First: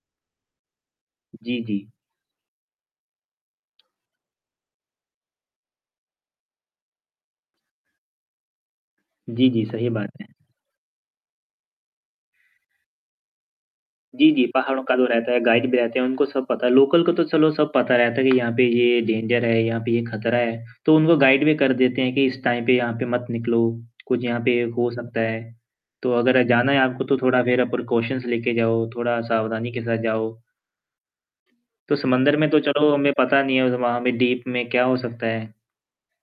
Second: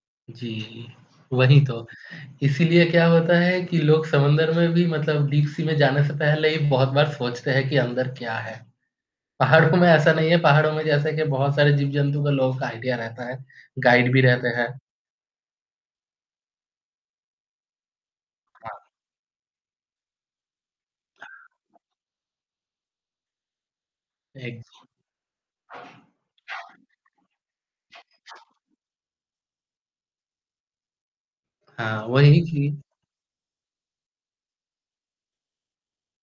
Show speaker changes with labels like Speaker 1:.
Speaker 1: जी, वही
Speaker 2: जी,
Speaker 1: तो।
Speaker 2: जी।
Speaker 1: इसीलिए क्या होता है कि लोग समुन्दर में भी मतलब डीप सी में जाने से पहले ही बहुत बार सोचते हैं कि अंदर क्या है।
Speaker 2: जी, जी,
Speaker 1: पहाड़ों में
Speaker 2: सही बात
Speaker 1: ऐसा नहीं
Speaker 2: है।
Speaker 1: है पहाड़ों में जैसे कि बहुत सारे जीव-जंतु के लोगों का आईडीया रहता है। गाइड भी
Speaker 2: जी, जी,
Speaker 1: रहते हैं।
Speaker 2: पहाड़ो का तो रहता है, गाइड भी रहते हैं उनको सब पता है। लोकल को तो चलो सब पता रहता है कि यहाँ पे
Speaker 1: हाँ।
Speaker 2: ये डेंजर है, यहाँ पे ये खतरा है। तो उनको गाइड भी कर देते हैं कि इस टाइम पे यहाँ पे मत निकलो। कुछ यहाँ पे
Speaker 1: एग्स
Speaker 2: हो सकता है। तो अगर जाना है आपको तो थोड़ा ज़रा प्रिकॉशंनस लेके जाओ, थोड़ा सावधानी के साथ जाओ। तो
Speaker 1: हाँ,
Speaker 2: समुन्दर
Speaker 1: वही
Speaker 2: में तो
Speaker 1: चीज़।
Speaker 2: चलो हमें पता नहीं है वहाँ पे डीप में क्या हो सकता है।